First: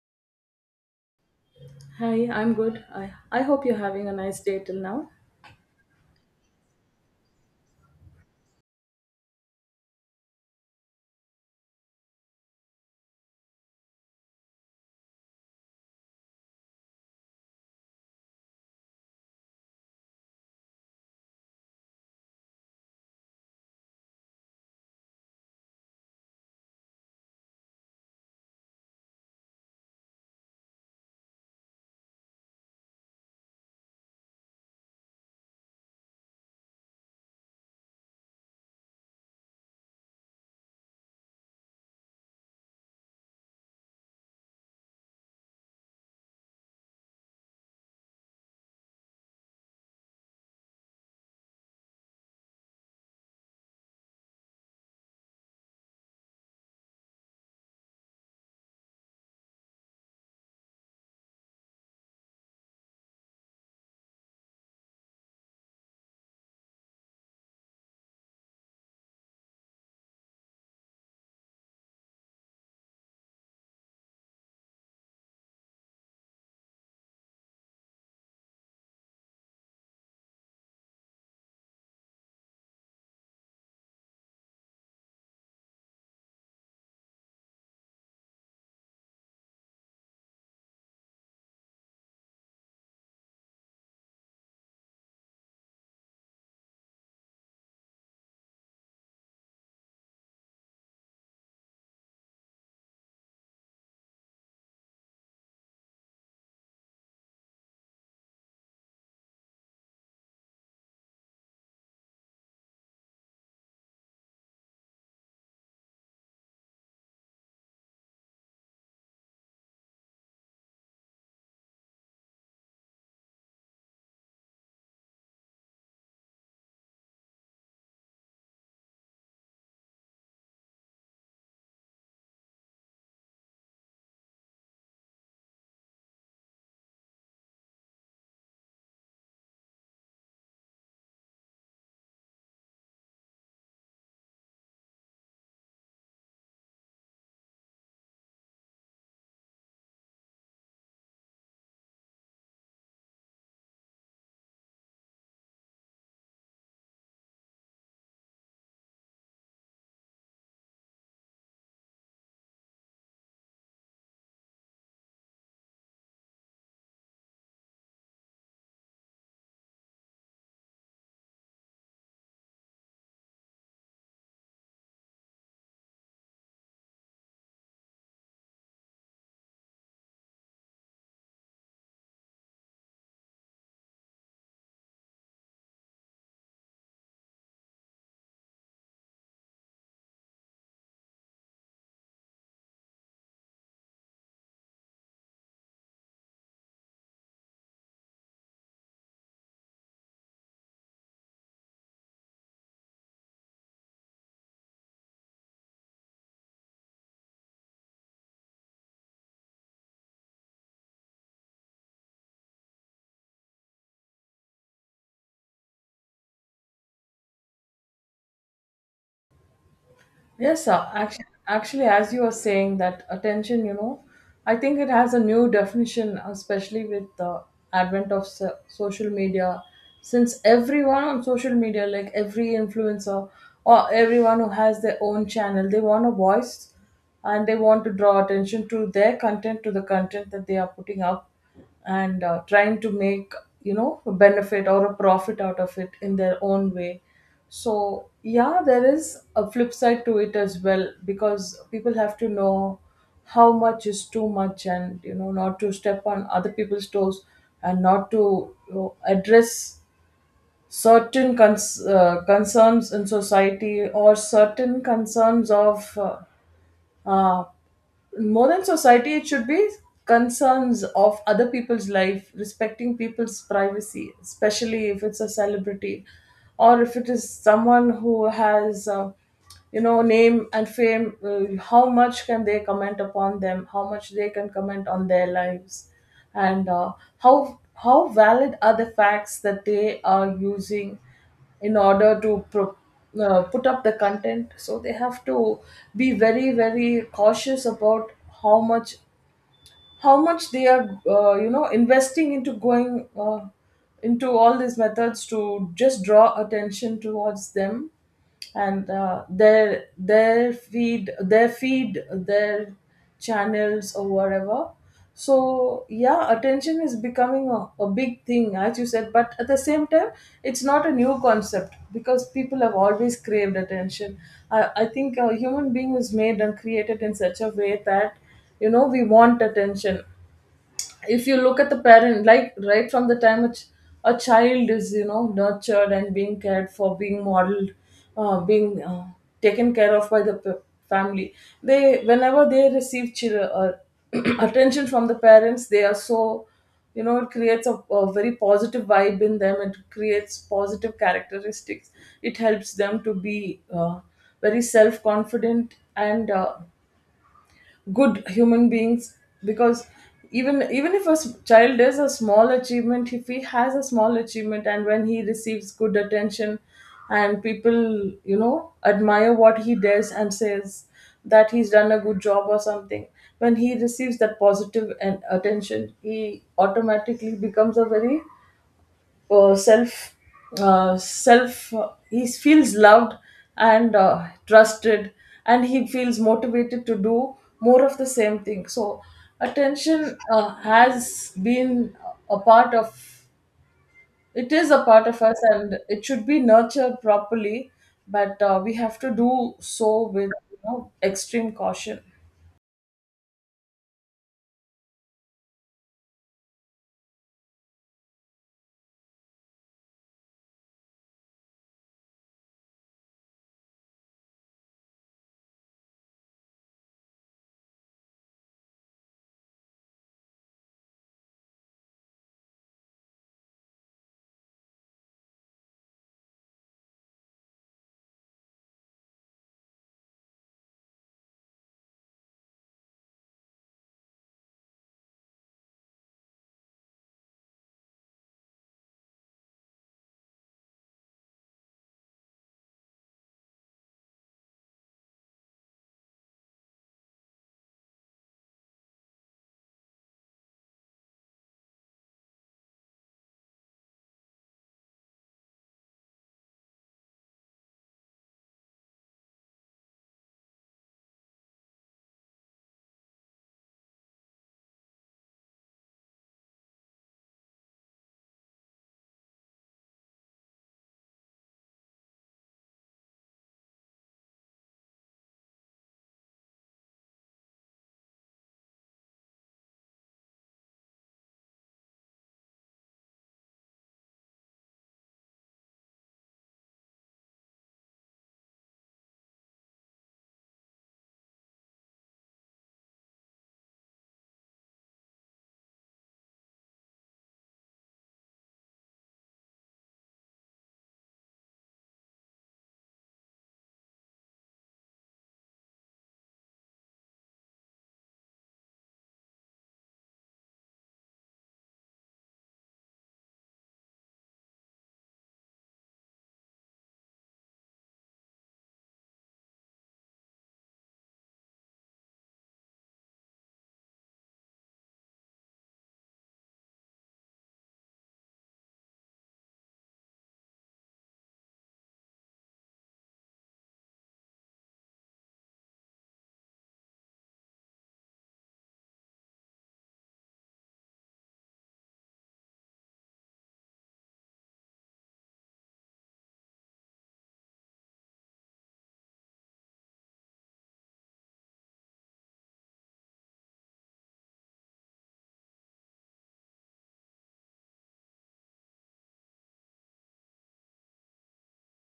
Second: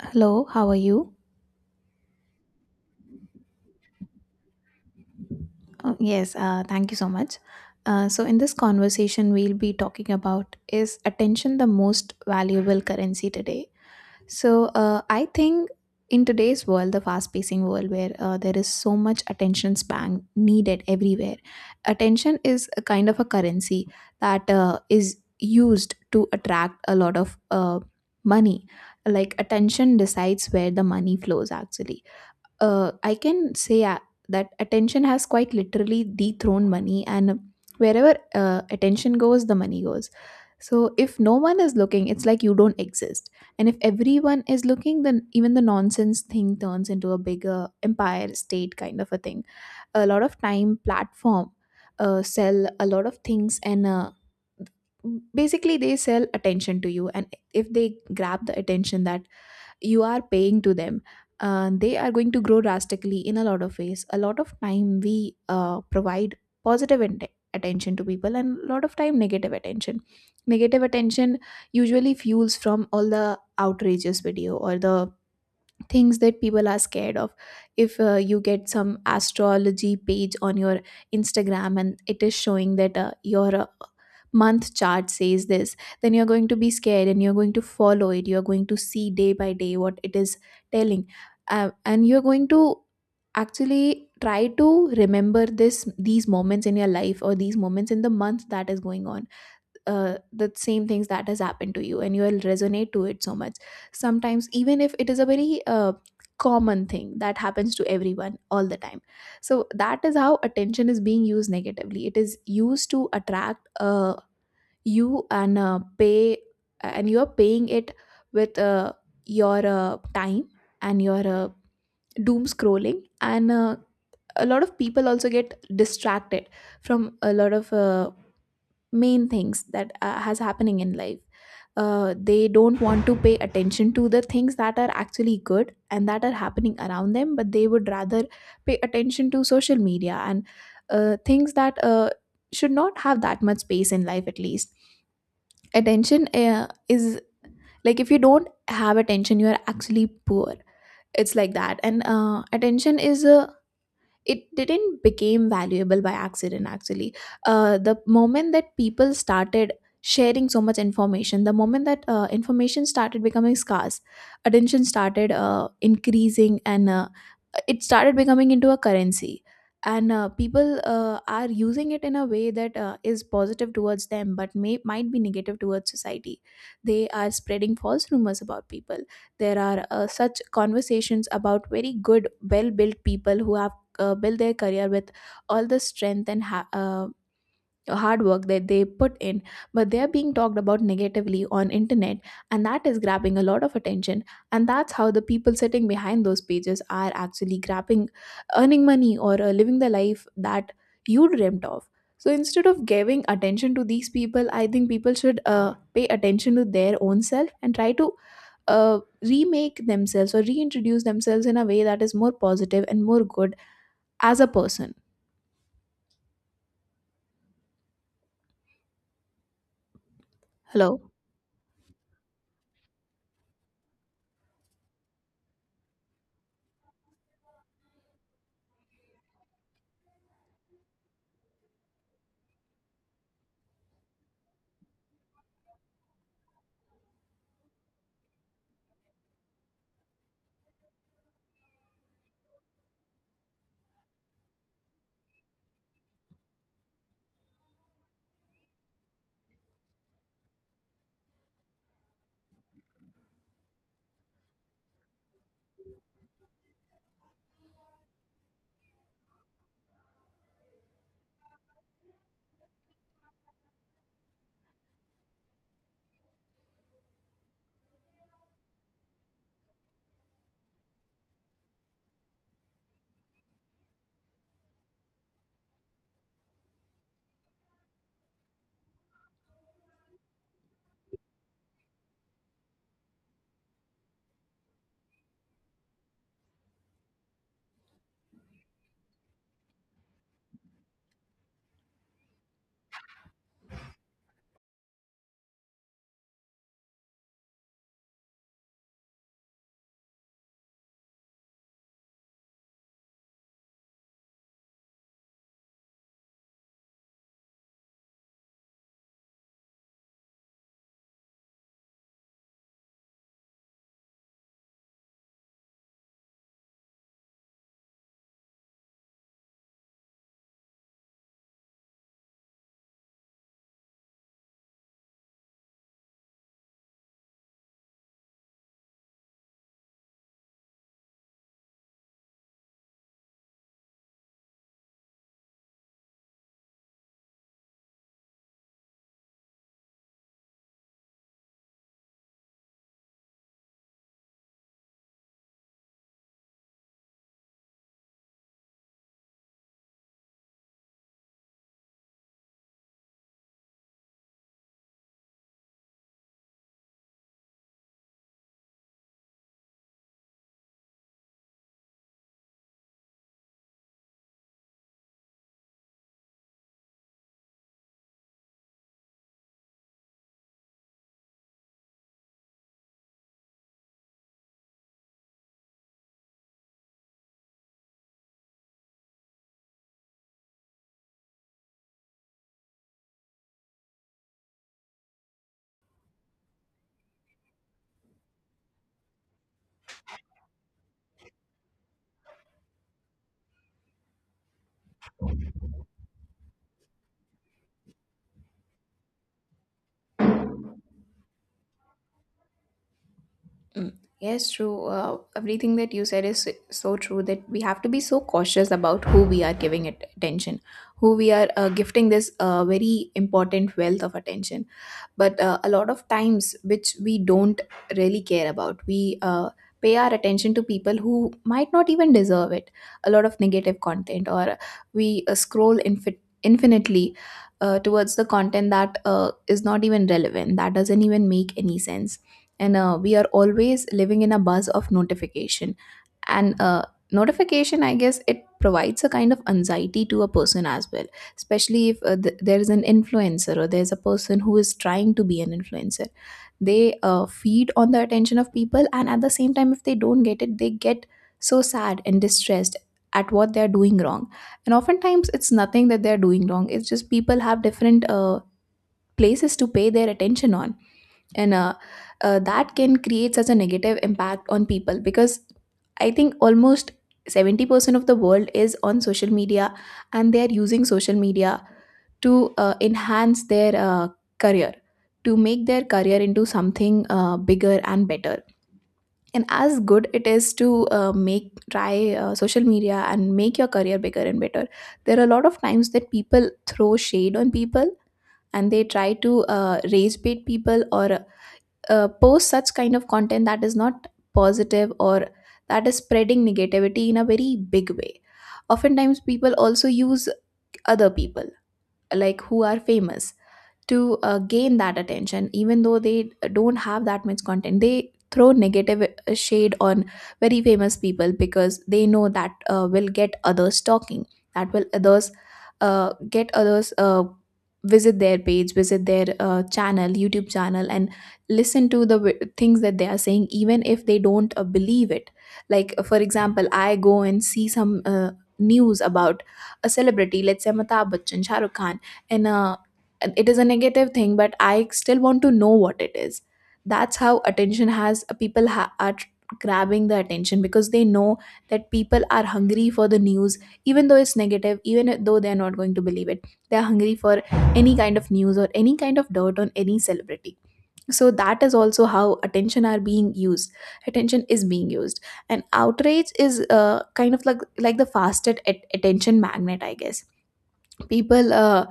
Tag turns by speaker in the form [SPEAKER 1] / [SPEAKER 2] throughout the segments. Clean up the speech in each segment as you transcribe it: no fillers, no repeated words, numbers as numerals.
[SPEAKER 1] Hello, how are you?
[SPEAKER 2] Hi, I'm good. I hope you're having a nice day till now.
[SPEAKER 1] Yes, thank you so much. In this conversation, we'll be talking about, is attention the most valuable currency today? So, I think in today's world, the fast pacing world where there is so much attention span needed everywhere, attention is a kind of a currency that is used to attract a lot of money. Like, attention decides where the money flows actually. I can say that attention has quite literally dethroned money, and wherever attention goes, the money goes. So if no one is looking, it's like you don't exist. And if everyone is looking, then even the nonsense thing turns into a bigger empire state kind of a thing. A lot of time platform sell a lot of things, and basically they sell attention to you, and if they grab the attention that you are paying to them, they are going to grow drastically in a lot of ways. A lot of time we provide positive int- attention to people, and a lot of time negative attention, negative attention usually fuels from all the outrageous video or the things that people are scared of. If you get some astrology page on your Instagram and it is showing that your month chart says this, then you're going to be scared, and you're going to follow it, you're going to see day by day what it is telling. And you're going to actually try to remember this these moments in your life or these moments in the month that is going on. The same things that has happened to you, and you will resonate to it so much, sometimes even if it is a very common thing that happens to everyone all the time. So that is how attention is being used negatively. It is used to attract you and pay, and you are paying it with your time and your doom scrolling, and a lot of people also get distracted from a lot of main things that has happening in life. They don't want to pay attention to the things that are actually good and that are happening around them, but they would rather pay attention to social media and things that should not have that much space in life, at least. Attention is, like, if you don't have attention, you are actually poor. It's like that. And attention is a, it didn't became valuable by accident actually. The moment that people started sharing so much information, the moment that information started becoming scarce, attention started increasing, and it started becoming into a currency. And people are using it in a way that is positive towards them, but may might be negative towards society. They are spreading false rumors about people. There are such conversations about very good well built people who have build their career with all the strength and hard work that they put in, but they are being talked about negatively on internet, and that is grabbing a lot of attention. And that's how the people sitting behind those pages are actually grabbing, earning money or living the life that you dreamt of. So instead of giving attention to these people, I think people should pay attention to their own self and try to remake themselves or reintroduce themselves in a way that is more positive and more good as a person.
[SPEAKER 2] Yes, sir.
[SPEAKER 1] Hello.
[SPEAKER 2] Actually, as you were saying that attention, you know, I think it has a new definition, especially with the advent of social media. Since everyone on social media, like every influencer or everyone who has their own channel, they want a voice, and they want to draw attention to their content, to the content that they are putting up, and trying to, make you know, a benefit or a profit out of it in their own way. So yeah, there is a flip side to it as well, because people have to know how much is too much, and, you know, not to step on other people's toes, and not to, you know, address certain concerns in society, or certain concerns of uh, more than society. It should be concerns of other people's life, respecting people's privacy, especially if it's a celebrity, or if it is someone who has, you know, name and fame. How much can they comment upon them? How much they can comment on their lives? And how valid are the facts that they are using in order to put up the content? So they have to be very, very cautious about how much, how much they are, you know, investing into going into all these methods to just draw attention towards them, and their feed, their channels, or whatever. So yeah, attention is becoming a big thing, as you said, but at the same time, it's not a new concept, because people have always craved attention. I think a human being is made and created in such a way that, you know, we want attention. If you look at the parent, like, right from the time it's a child, is, you know, nurtured and being cared for, being modeled, being taken care of by the family, they, whenever they receive attention from the parents, they are so, you know, it creates a very positive vibe in them. It creates positive characteristics. It helps them to be very self confident and good human beings. Because even if a child is a small achievement, if he has a small achievement and when he receives good attention, and people, you know, admire what he does and says, that he's done a good job or something, when he receives that positive and attention, he automatically becomes a very, self self he feels loved and trusted, and he feels motivated to do more of the same thing. So attention has been a part of, it is a part of us, and it should be nurtured properly. But we have to do so with, you know, extreme caution.
[SPEAKER 1] Mm. Yes, true. Everything that you said is so true, that we have to be so cautious about who we are giving it attention, who we are gifting this very important wealth of attention. But a lot of times, which we don't really care about, we pay our attention to people who might not even deserve it, a lot of negative content. Or we scroll infinitely towards the content that is not even relevant, that doesn't even make any sense. And we are always living in a buzz of notification, and notification, I guess it provides a kind of anxiety to a person as well, especially if there is an influencer or there's a person who is trying to be an influencer. They feed on the attention of people, and at the same time if they don't get it, they get so sad and distressed at what they're doing wrong. And oftentimes it's nothing that they're doing wrong, it's just people have different places to pay their attention on. And that can create such a negative impact on people because I think almost 70% of the world is on social media, and they are using social media to enhance their career, to make their career into something bigger and better. And as good it is to make try social media and make your career bigger and better, there are a lot of times that people throw shade on people, and they try to raise bait people or post such kind of content that is not positive, or that is spreading negativity in a very big way. Oftentimes people also use other people, like who are famous, to gain that attention. Even though they don't have that much content, they throw negative shade on very famous people because they know that will get others talking, that will others get others visit their page, visit their channel, YouTube channel, and listen to the things that they are saying, even if they don't believe it. Like for example, I go and see some news about a celebrity, let's say Amitabh Bachchan, Shahrukh Khan, and it is a negative thing, but I still want to know what it is. That's how attention has, people grabbing the attention, because they know that people are hungry for the news, even though it's negative, even though they're not going to believe it. They're hungry for any kind of news or any kind of dirt on any celebrity. So that is also how attention are being used, attention is being used. And outrage is kind of like the fastest attention magnet, I guess. people uh,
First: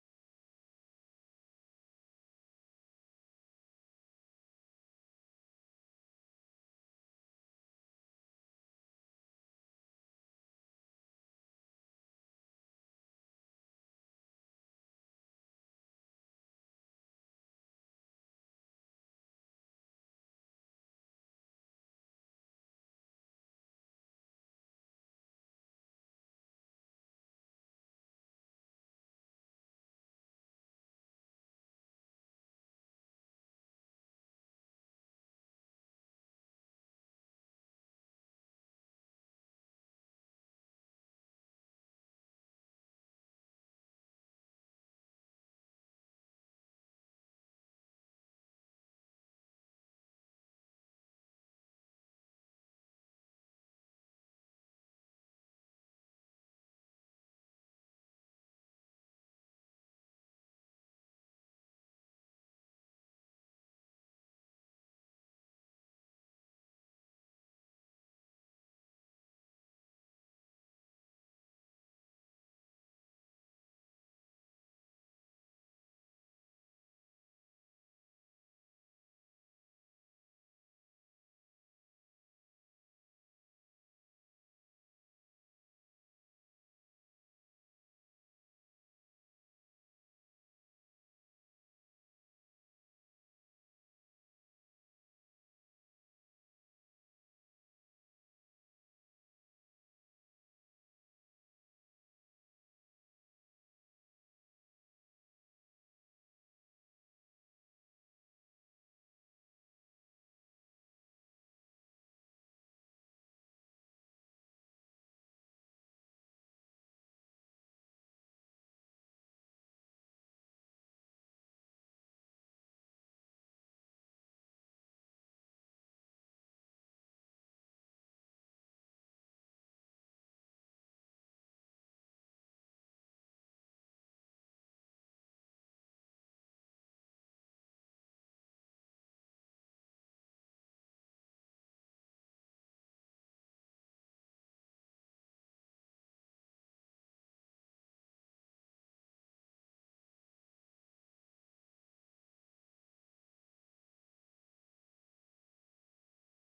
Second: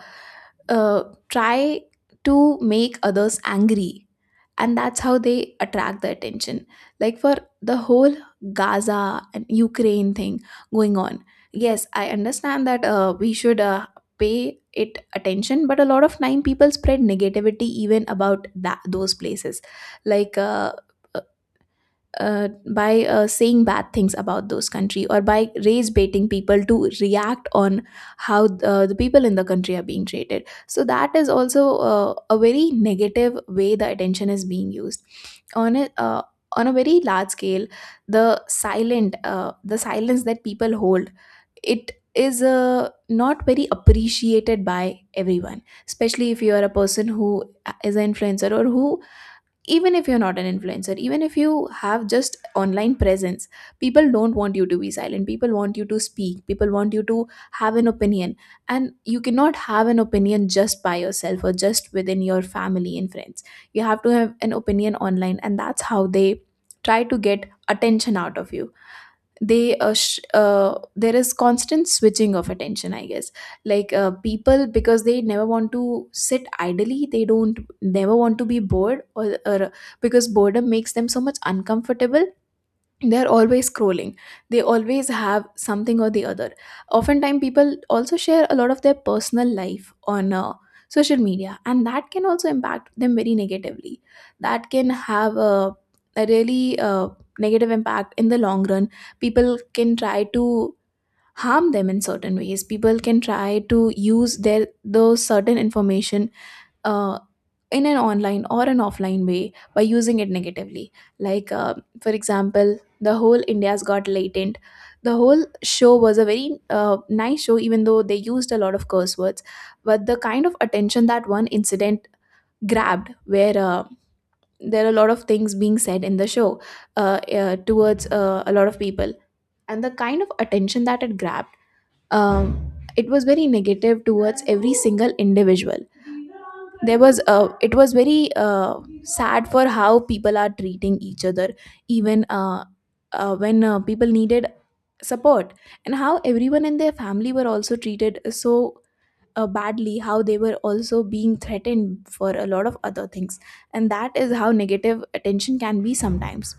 [SPEAKER 1] uh, try to make others angry, and that's how they attract the attention. Like, for the whole Gaza and Ukraine thing going on, yes I understand that we should pay it attention, but a lot of time people spread negativity even about that, those places. Like uh, uh, by uh, saying bad things about those country or by race baiting people to react on how the people in the country are being treated. So that is also a very negative way the attention is being used, on a uh, on a very large scale. The silent the silence that people hold, it is not very appreciated by everyone, especially if you are a person who is an influencer, or who, even if you're not an influencer, even if you have just online presence. People don't want you to be silent, people want you to speak, people want you to have an opinion. And you cannot have an opinion just by yourself or just within your family and friends, you have to have an opinion online, and that's how they try to get attention out of you. There is constant switching of attention, I guess. Like people, because they never want to sit idly, they don't never want to be bored, or because boredom makes them so much uncomfortable, they're always scrolling, they always have something or the other. Oftentimes people also share a lot of their personal life on social media, and that can also impact them very negatively. That can have a really negative impact in the long run. People can try to harm them in certain ways, people can try to use their those certain information uh, in an online or an offline way, by using it negatively. Like, for example, the whole India's Got Latent. The whole show was a very nice show, even though they used a lot of curse words. But the kind of attention that one incident grabbed, where there are a lot of things being said in the show towards a lot of people, and the kind of attention that it grabbed, um, it was very negative towards every single individual. There was it was very sad for how people are treating each other, even when people needed support, and how everyone in their family were also treated so badly, how they were also being threatened for a lot of other things. And that is how negative attention can be sometimes.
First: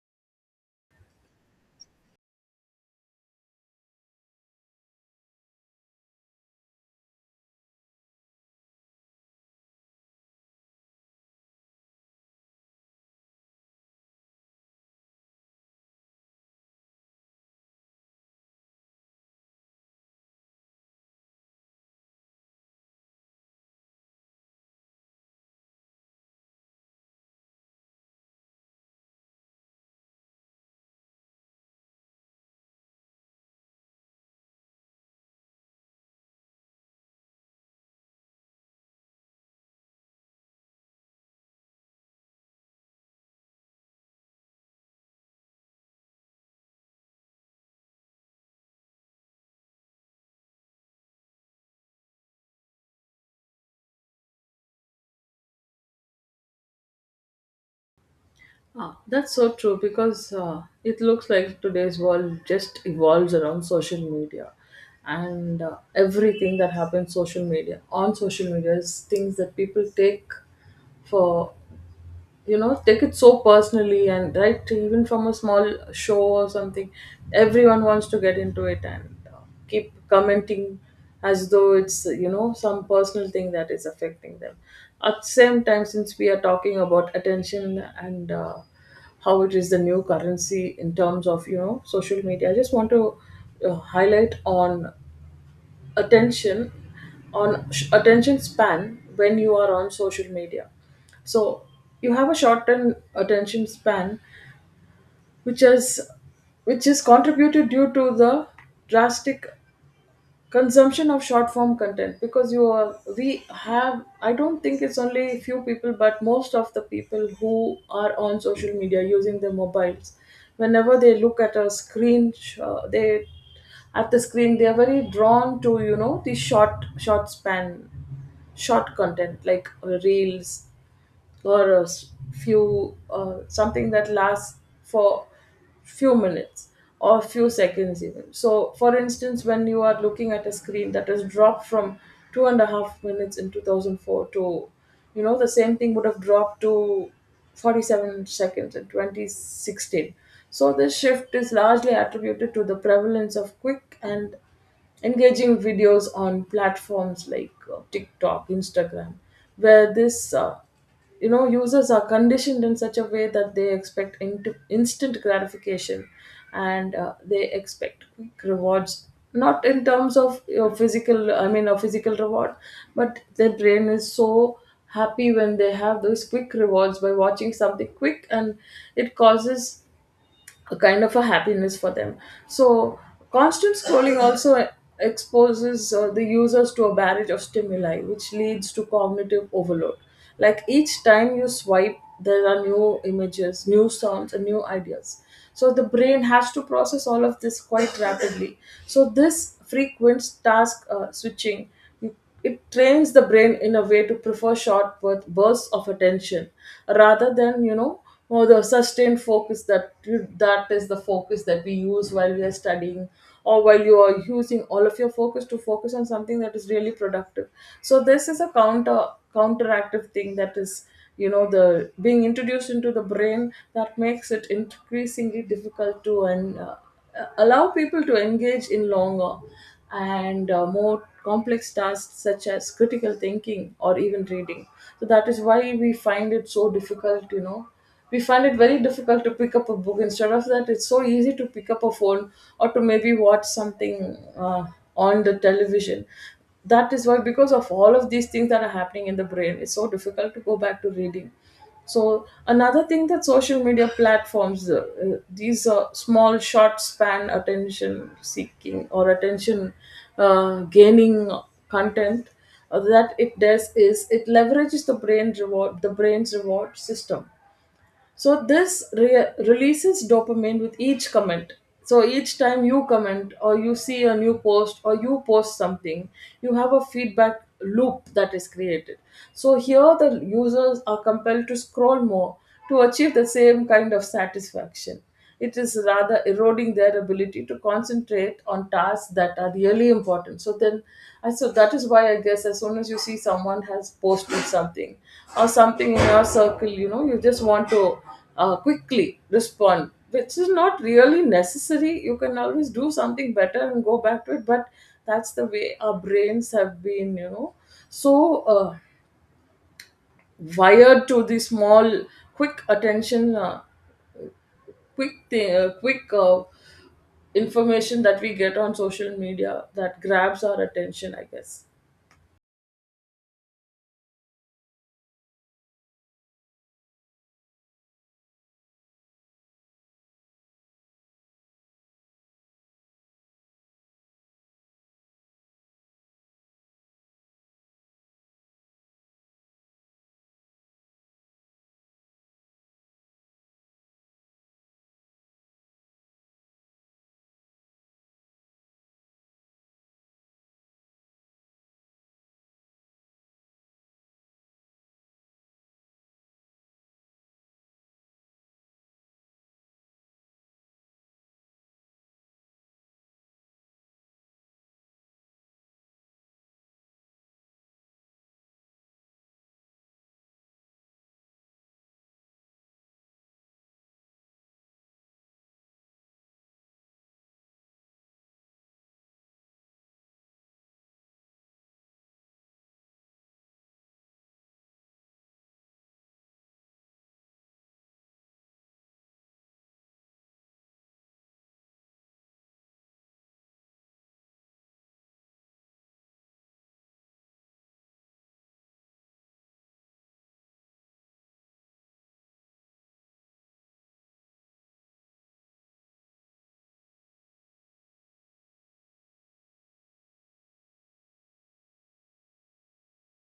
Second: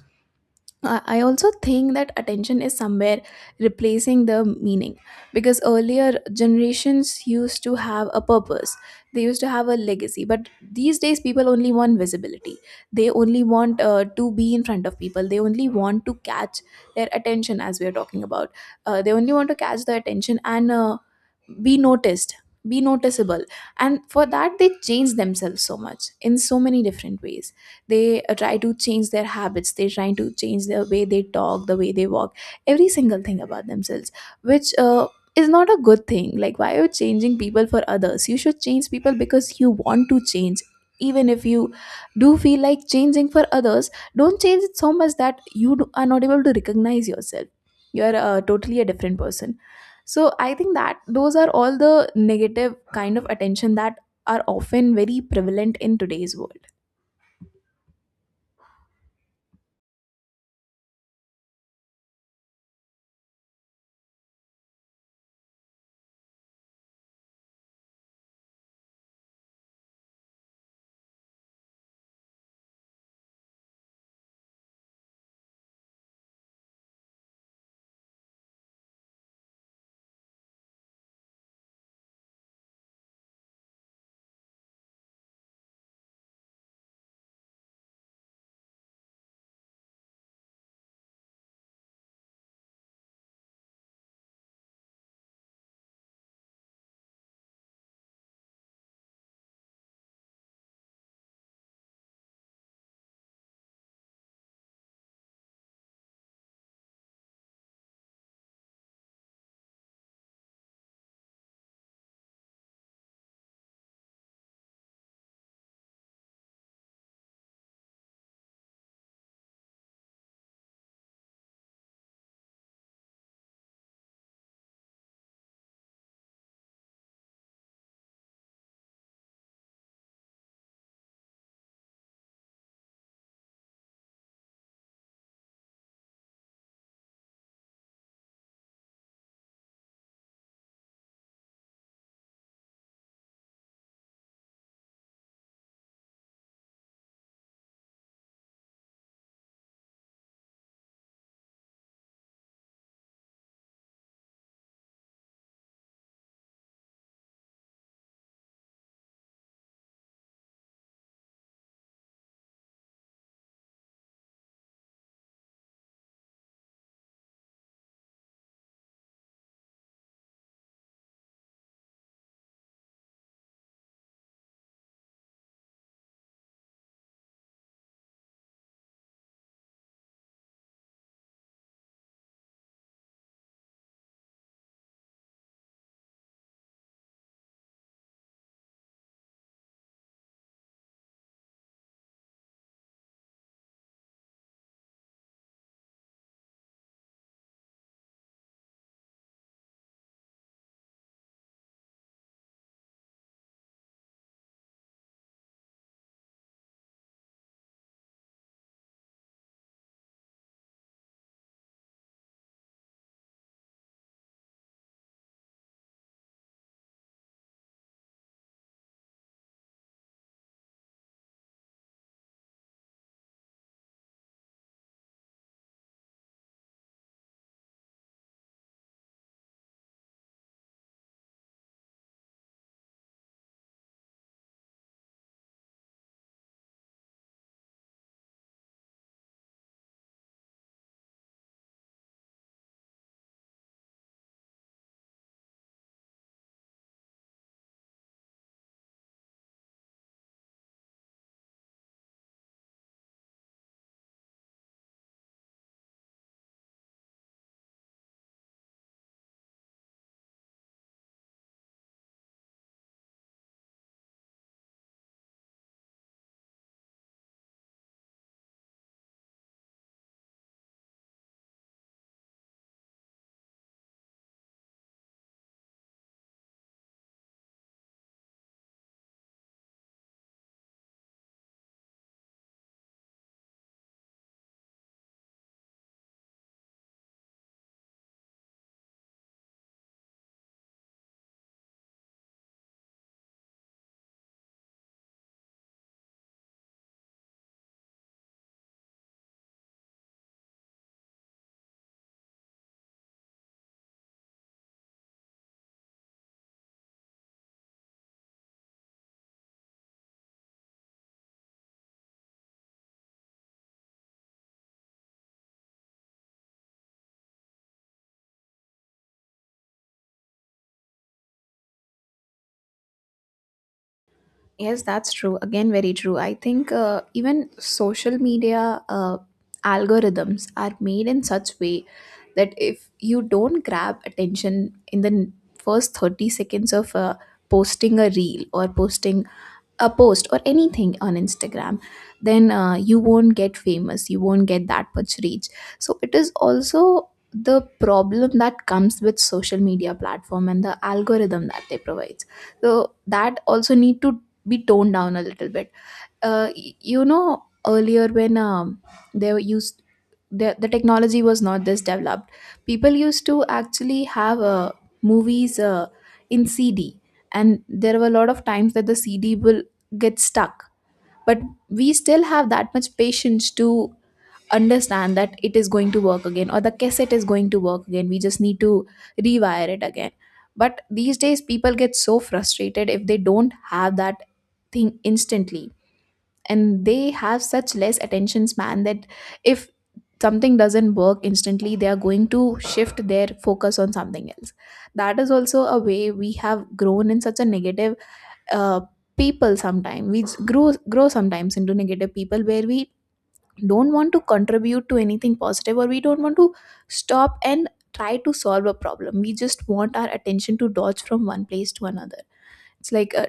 [SPEAKER 1] I also think that attention is somewhere replacing the meaning, because earlier generations used to have a purpose. They used to have a legacy. But these days, people only want visibility. They only want to be in front of people. They only want to catch their attention, as we are talking about. They only want to catch the attention and be noticed, be noticeable. And for that, they change themselves so much in so many different ways. They try to change their habits, they try to change the way they talk, the way they walk, every single thing about themselves, which is not a good thing. Like, why are you changing people for others? You should change people because you want to change. Even if you do feel like changing for others, don't change it so much that are not able to recognize yourself. You're totally a different person. So I think that those are all the negative kind of attention that are often very prevalent in today's world.
[SPEAKER 2] Ah, that's so true, because it looks like today's world just evolves around social media, and everything that happens social media, on social media, is things that people take, for, you know, take it so personally. And right, even from a small show or something, everyone wants to get into it and keep commenting, as though it's, you know, some personal thing that is affecting them. At the same time, since we are talking about attention and how it is the new currency in terms of, you know, social media, I just want to highlight on attention, on attention span when you are on social media. So you have a shortened attention span, which is which is contributed due to the drastic consumption of short form content, because you are, we have, I don't think it's only few people, but most of the people who are on social media using their mobiles, whenever they look at a screen, they at the screen, they are very drawn to, you know, the short span, short content like reels, or a few, something that lasts for few minutes or few seconds even. So for instance, when you are looking at a screen that has dropped from 2.5 minutes in 2004 to, you know, the same thing would have dropped to 47 seconds in 2016. So this shift is largely attributed to the prevalence of quick and engaging videos on platforms like TikTok, Instagram, where this, you know, users are conditioned in such a way that they expect instant gratification, and they expect quick rewards, not in terms of your physical, I mean, a physical reward, but their brain is so happy when they have those quick rewards by watching something quick, and it causes a kind of a happiness for them. So constant scrolling also exposes the users to a barrage of stimuli, which leads to cognitive overload. Like, each time you swipe, there are new images, new sounds, and new ideas. So the brain has to process all of this quite rapidly. So this frequent task, switching, it trains the brain in a way to prefer short bursts of attention rather than, you know, more, the sustained focus, that is the focus that we use while we are studying, or while you are using all of your focus to focus on something that is really productive. So this is a counteractive thing that is, you know, the being introduced into the brain, that makes it increasingly difficult to, and allow people to engage in longer and more complex tasks, such as critical thinking or even reading. So that is why we find it so difficult, you know. We find it very difficult to pick up a book. Instead of that, it's so easy to pick up a phone, or to maybe watch something on the television. That is why, because of all of these things that are happening in the brain, it's so difficult to go back to reading. So another thing that social media platforms, these small short span attention seeking or attention gaining content that it does, is it leverages the brain reward, the brain's reward system. So this releases dopamine with each comment. So each time you comment or you see a new post or you post something, you have a feedback loop that is created. So here the users are compelled to scroll more to achieve the same kind of satisfaction. It is rather eroding their ability to concentrate on tasks that are really important. So then, I so that is why I guess, as soon as you see someone has posted something, or something in your circle, you know, you just want to quickly respond, which is not really necessary. You can always do something better and go back to it. But that's the way our brains have been, you know. So wired to the small, quick attention, quick thing, quick, information that we get on social media, that grabs our attention, I guess.
[SPEAKER 1] Yes, that's true. Again, very true. I think even social media algorithms are made in such way that if you don't grab attention in the first 30 seconds of posting a reel or posting a post or anything on Instagram, then you won't get famous. You won't get that much reach. So it is also the problem that comes with social media platform and the algorithm that they provide, so that also need to be toned down a little bit. You know, earlier when they were used, the technology was not this developed. People used to actually have movies in CD, and there were a lot of times that the CD will get stuck. But we still have that much patience to understand that it is going to work again, or the cassette is going to work again. We just need to rewire it again. But these days, people get so frustrated if they don't have that thing instantly, and they have such less attention span that if something doesn't work instantly, they are going to shift their focus on something else. That is also a way we have grown in such a negative uh, people sometimes. We grow sometimes into negative people, where we don't want to contribute to anything positive, or we don't want to stop and try to solve a problem. We just want our attention to dodge from one place to another. It's like a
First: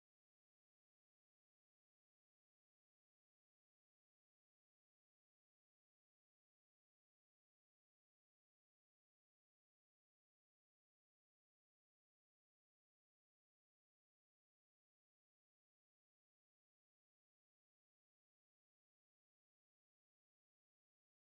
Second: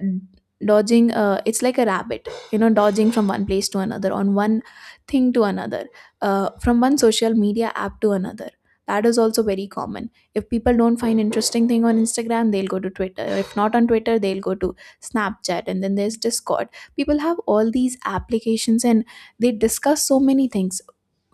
[SPEAKER 1] dodging it's like a rabbit, you know, dodging from one place to another, on one thing to another, from one social media app to another. That is also very common. If people don't find interesting thing on Instagram, they'll go to Twitter. If not on Twitter, they'll go to Snapchat, and then there's Discord. People have all these applications and they discuss so many things,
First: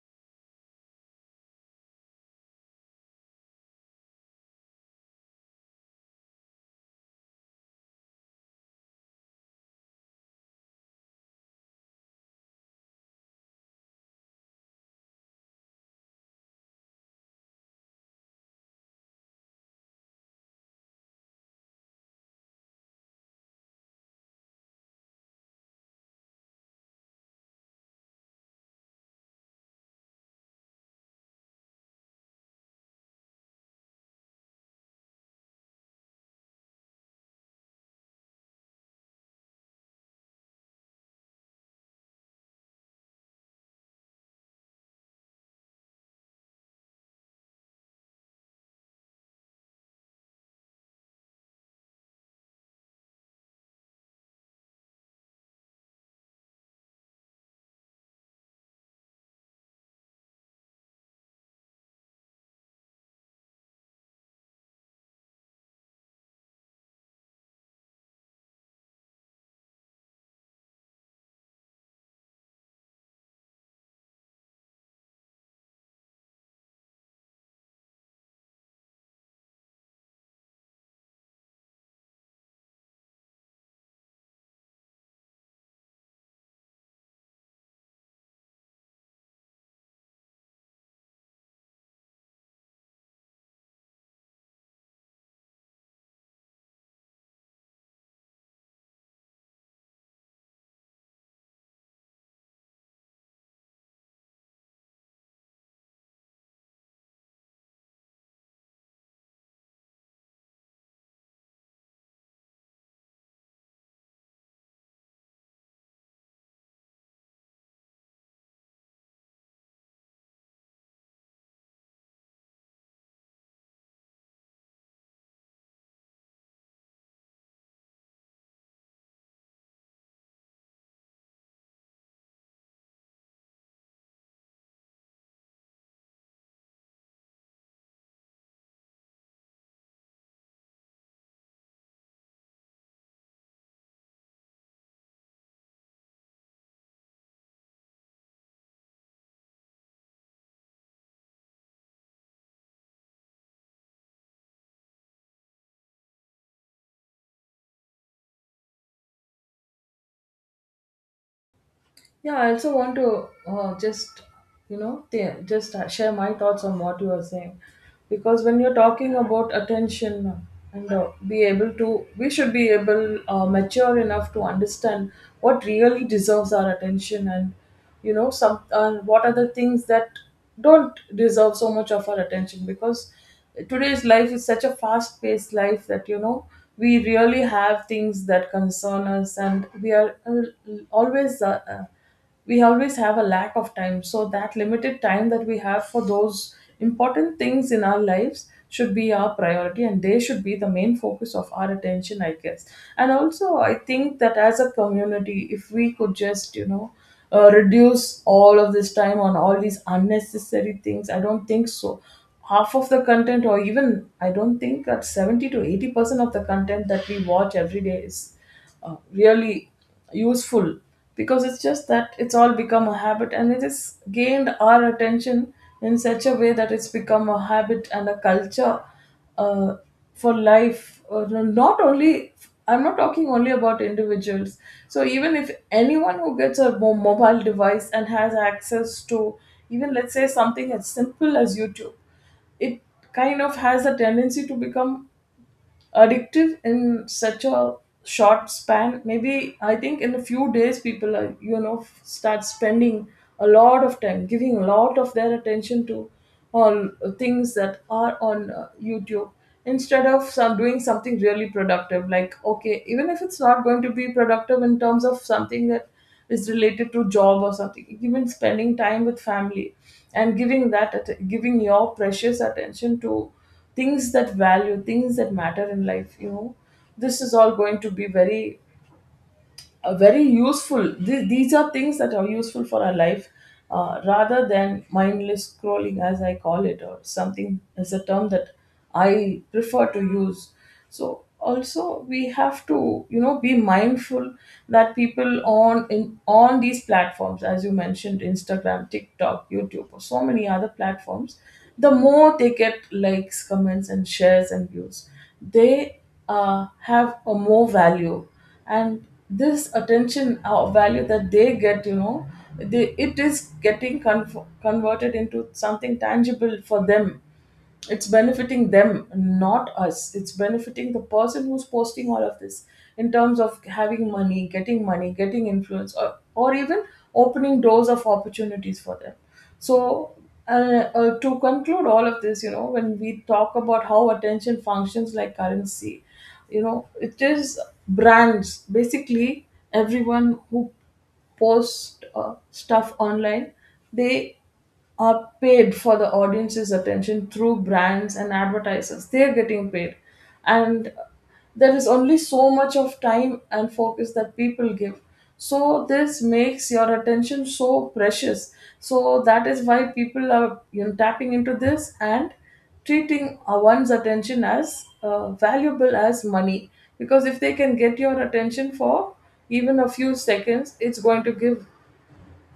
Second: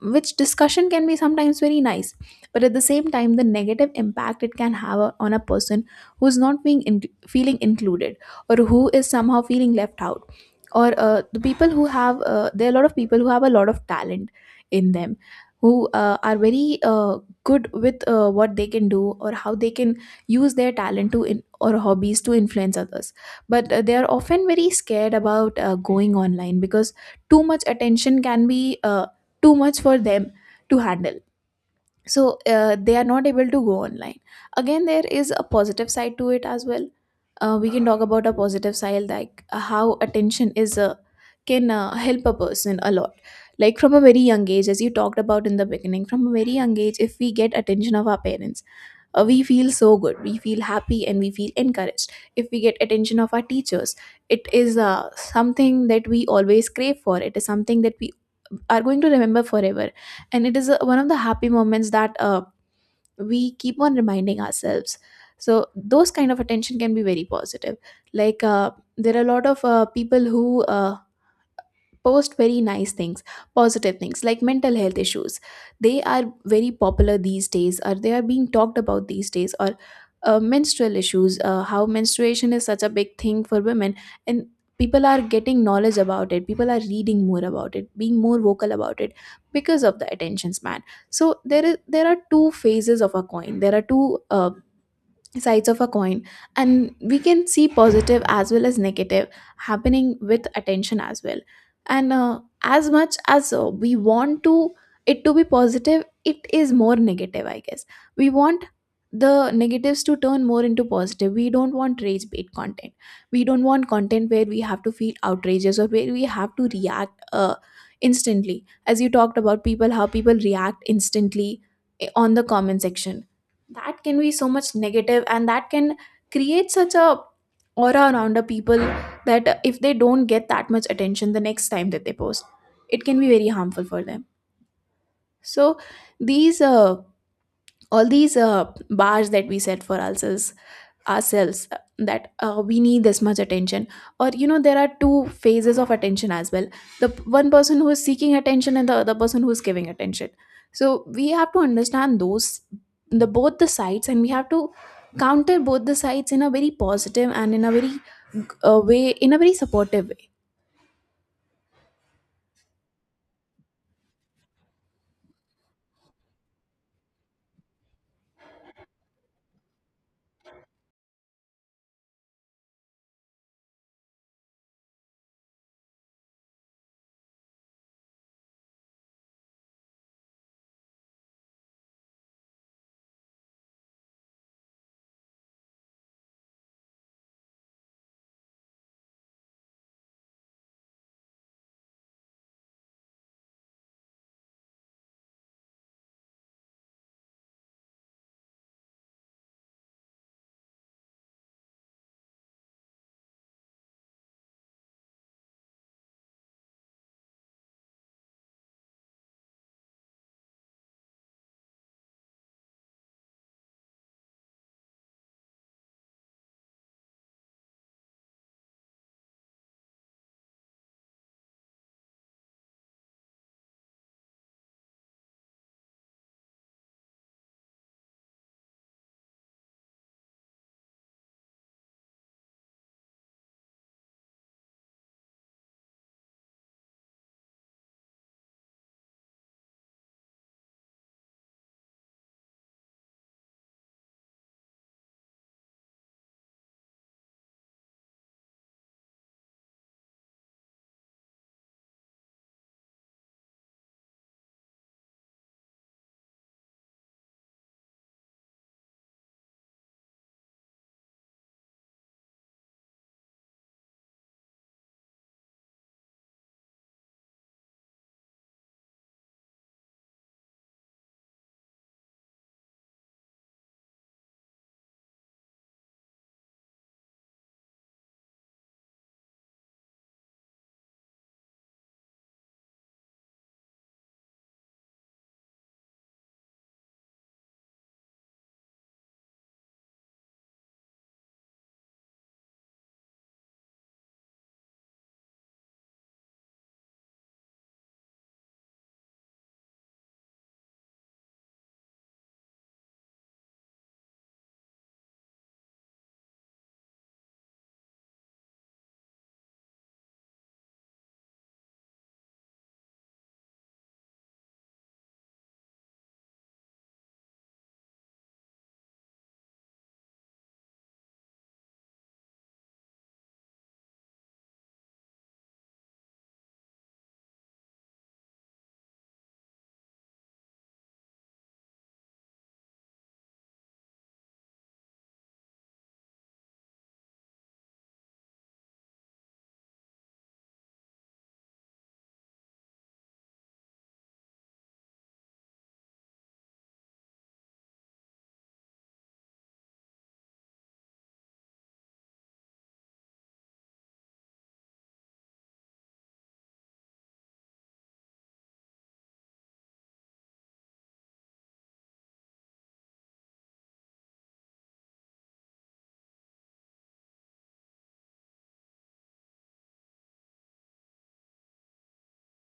[SPEAKER 1] which discussion can be sometimes very nice. But at the same time, the negative impact it can have on a person who is not being in- feeling included, or who is somehow feeling left out, or there are a lot of people who have a lot of talent in them, who are very good with what they can do or how they can use their talent or hobbies to influence others. But they are often very scared about going online because too much attention can be too much for them to handle, so they are not able to go online. Again, there is a positive side to it as well. We can talk about a positive side, like how attention is a can help a person a lot. Like, from a very young age, as you talked about in the beginning, from a very young age, if we get attention of our parents, we feel so good, we feel happy, and we feel encouraged. If we get attention of our teachers, it is something that we always crave for, it is something that we are going to remember forever, and it is one of the happy moments that we keep on reminding ourselves. So those kind of attention can be very positive. Like, there are a lot of people who post very nice things, positive things, like mental health issues. They are very popular these days, or they are being talked about these days, or menstrual issues. How menstruation is such a big thing for women, and people are getting knowledge about it, people are reading more about it, being more vocal about it, because of the attention span. So there are two phases of a coin, there are two sides of a coin, and we can see positive as well as negative happening with attention as well. And as much as we want to it to be positive, it is more negative, I guess. We want the negatives to turn more into positive. We don't want rage bait content. We don't want content where we have to feel outrageous, or where we have to react instantly, as you talked about, people how people react instantly, on the comment section. That can be so much negative, and that can create such a aura around the people, that if they don't get that much attention the next time that they post, it can be very harmful for them. So these all these bars that we set for ourselves, that we need this much attention. Or, you know, there are two phases of attention as well: one person who is seeking attention, and the other person who is giving attention. So we have to understand those the both the sides, and we have to counter both the sides in a very positive and in a very way, in a very supportive way.
[SPEAKER 2] Yeah, I also want to just, you know, just share my thoughts on what you are saying. Because when you're talking about attention and be able to, we should be able, mature enough to understand what really deserves our attention, and, you know, some, what are the things that don't deserve so much of our attention. Because today's life is such a fast paced life that, you know, we really have things that concern us, and we are always, we always have a lack of time. So that limited time that we have for those important things in our lives should be our priority, and they should be the main focus of our attention, I guess. And also, I think that as a community, if we could just, you know, reduce all of this time on all these unnecessary things. I don't think so half of the content, or even, I don't think that 70 to 80% of the content that we watch every day is really useful, because it's just that it's all become a habit, and it has gained our attention in such a way that it's become a habit and a culture, uh, for life. No, not only, I'm not talking only about individuals. So even if anyone who gets a mobile device and has access to, even, let's say, something as simple as YouTube, it kind of has a tendency to become addictive in such a short span. Maybe I think in a few days, people are, you know, start spending a lot of time giving a lot of their attention to all things that are on YouTube, instead of some doing something really productive, like, okay, even if it's not going to be productive in terms of something that is related to job or something, even spending time with family and giving that giving your precious attention to things that value, things that matter in life. You know, this is all going to be very, very useful. These are things that are useful for our life, rather than mindless scrolling, as I call it, or something, is a term that I prefer to use. So also we have to, you know, be mindful that people on, in on these platforms, as you mentioned, Instagram, TikTok, YouTube, or so many other platforms, the more they get likes, comments, and shares, and views, they have a more value. And this attention value that they get, you know, it is getting converted into something tangible for them. It's benefiting them, not us. It's benefiting the person who's posting all of this, in terms of having money, getting money, getting influence, or even opening doors of opportunities for them. So to conclude all of this, you know, when we talk about how attention functions like currency, you know, it is brands, basically. Everyone who post stuff online, they are paid for the audience's attention through brands and advertisers. They're getting paid. And there is only so much of time and focus that people give. So this makes your attention so precious. So that is why people are, you know, tapping into this and treating one's attention as valuable as money. Because if they can get your attention for even a few seconds, it's going to give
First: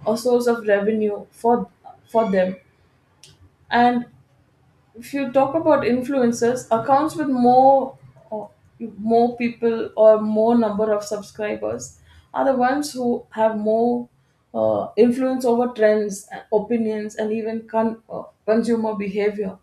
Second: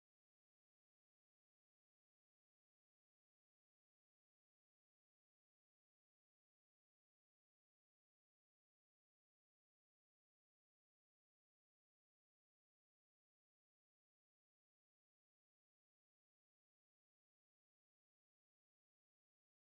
[SPEAKER 2] a source of revenue for them. And if you talk about influencers accounts with uh, more people, or more number of subscribers, are the ones who have more influence over trends, opinions, and even consumer behavior.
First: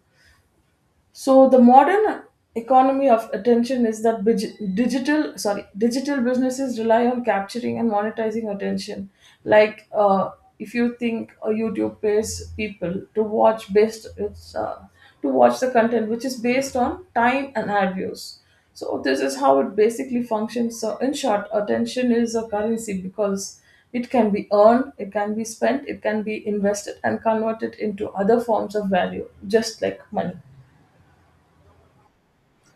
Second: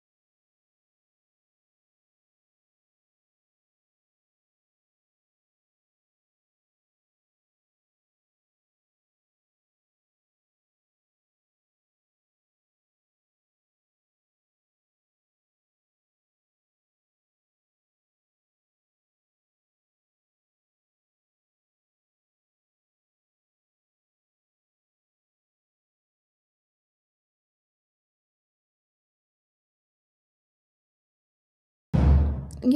[SPEAKER 2] So the modern economy of attention is that digital, sorry, digital businesses rely on capturing and monetizing attention, like, if you think, YouTube pays people to watch, based, it's, to watch the content, which is based on time and ad views. So this is how it basically functions. So in short, attention is a currency, because it can be earned, it can be spent, it can be invested, and converted into other forms of value, just like money.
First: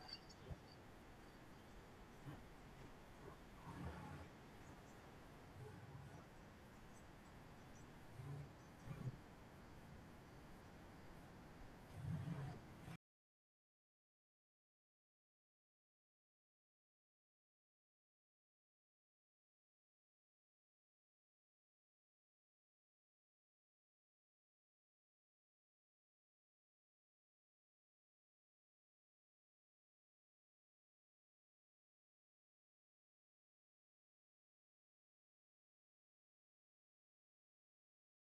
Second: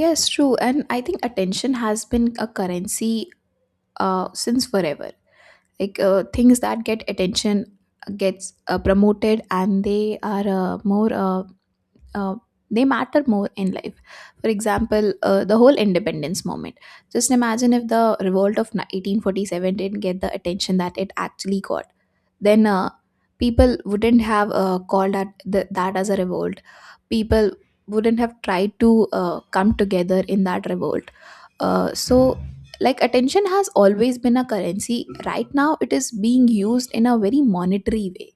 [SPEAKER 1] Yes, true. And I think attention has been a currency since forever. Like, things that get attention gets promoted, and they are more uh, they matter more in life. For example, the whole independence moment. Just imagine if the revolt of 1847 didn't get the attention that it actually got. Then people wouldn't have called at that as a revolt. People wouldn't have tried to come together in that revolt. So, like, attention has always been a currency. Right now, it is being used in a very monetary way,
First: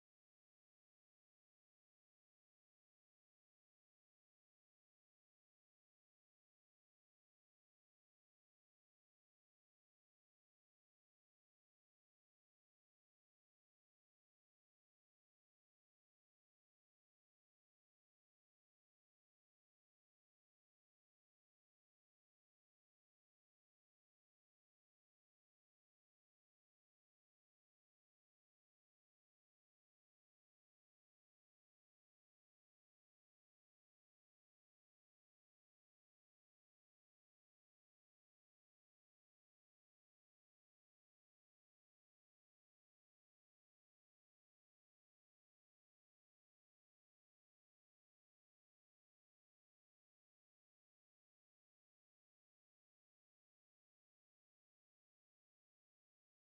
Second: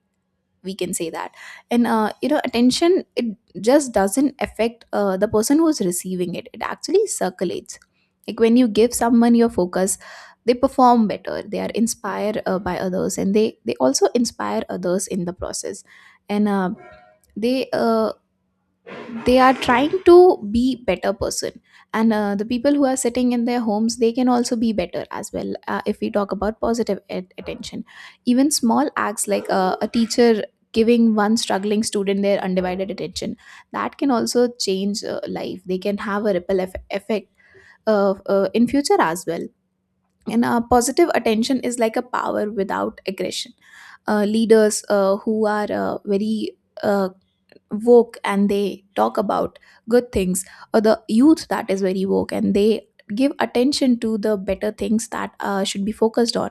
[SPEAKER 1] we can say that. And you know, attention, it just doesn't affect the person who's receiving it, it actually circulates. Like, when you give someone your focus, they perform better, they are inspired by others, and they also inspire others in the process. And they uh, they are trying to be better person. And the people who are sitting in their homes, they can also be better as well, if we talk about positive attention. Even small acts, like a teacher giving one struggling student their undivided attention, that can also change life. They can have a ripple effect in future as well. And positive attention is like a power without aggression. Leaders who are very uh, woke and they talk about good things, or the youth that is very woke and they give attention to the better things that should be focused on,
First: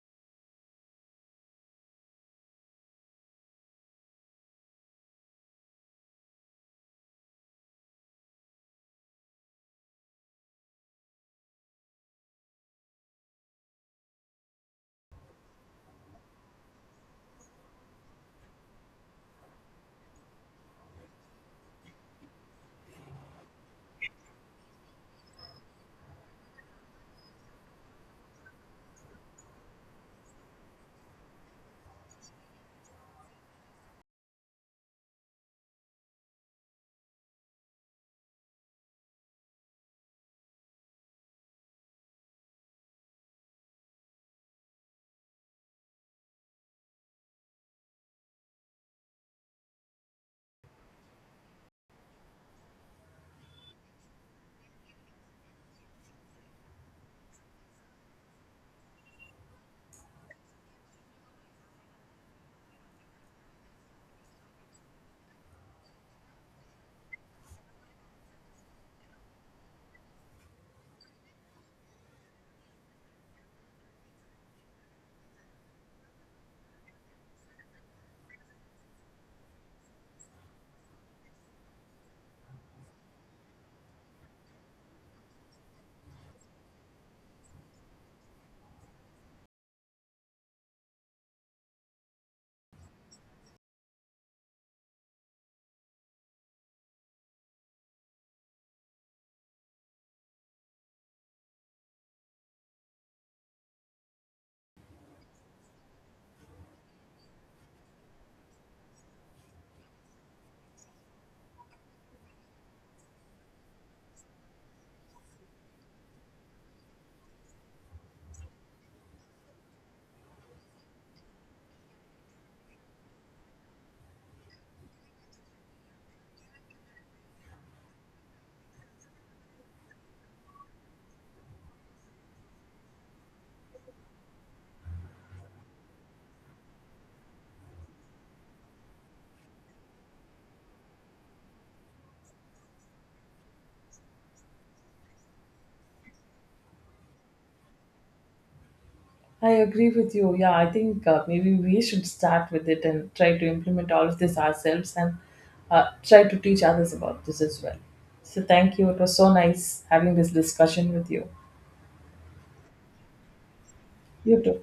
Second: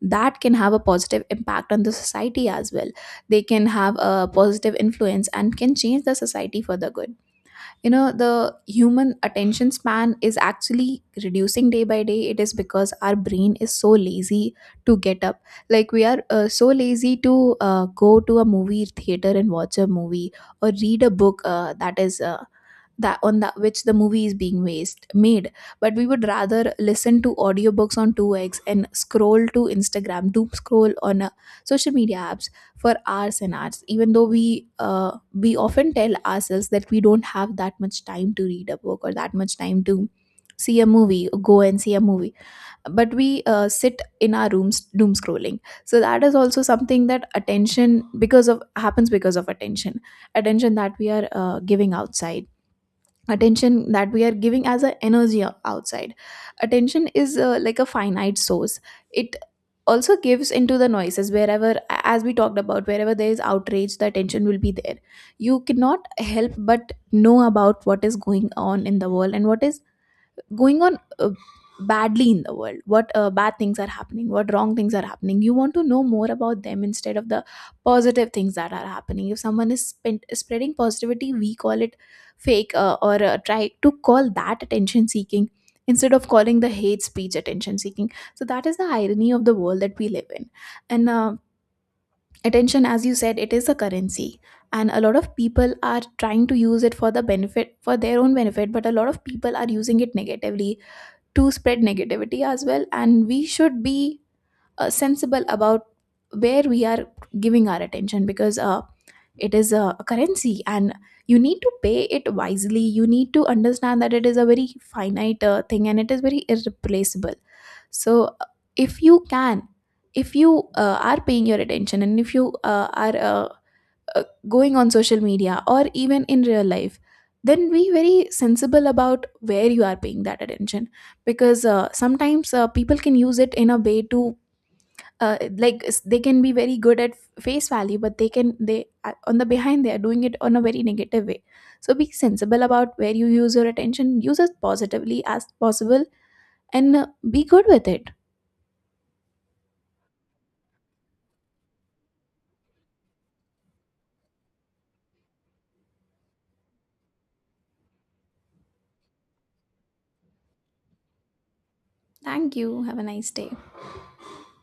[SPEAKER 1] that can have a positive impact on the society as well. They can have a positive influence and can change the society for the good. You know, the human attention span is actually reducing day by day. It is because our brain is so lazy to get up. Like, we are so lazy to go to a movie theater and watch a movie, or read a book that is that on that which the movie is being made. But we would rather listen to audiobooks on 2x and scroll to Instagram, doom scroll on social media apps for hours and hours, even though we often tell ourselves that we don't have that much time to read a book, or that much time to see a movie go and see a movie. But we sit in our rooms doom scrolling. So that is also something that attention because of happens because of attention. Attention that we are giving outside, attention that we are giving as a energy outside. Attention is like a finite source. It also gives into the noises wherever, as we talked about, wherever there is outrage, the attention will be there. You cannot help but know about what is going on in the world, and what is going on badly in the world, what bad things are happening, what wrong things are happening. You want to know more about them, instead of the positive things that are happening. If someone is spreading positivity, we call it fake, or try to call that attention seeking, instead of calling the hate speech attention seeking. So that is the irony of the world that we live in. And attention, as you said, it is a currency. And a lot of people are trying to use it for their own benefit, but a lot of people are using it negatively, to spread negativity as well. And we should be sensible about where we are giving our attention, because it is a currency, and you need to pay it wisely. You need to understand that it is a very finite thing, and it is very irreplaceable. So if you can, if you are paying your attention, and if you are going on social media or even in real life, then be very sensible about where you are paying that attention. Because sometimes people can use it in a way to they can be very good at face value, but they can they on the behind they are doing it on a very negative way. So be sensible about where you use your attention, use it positively as possible, and be good with it.
[SPEAKER 2] I agree with you. Yeah, I think, maybe we should start with it and try to implement all of this ourselves, and try to teach others about this as well. So, thank you. It was so nice having this discussion with you.
[SPEAKER 1] Thank you, have a nice day.
[SPEAKER 2] You too.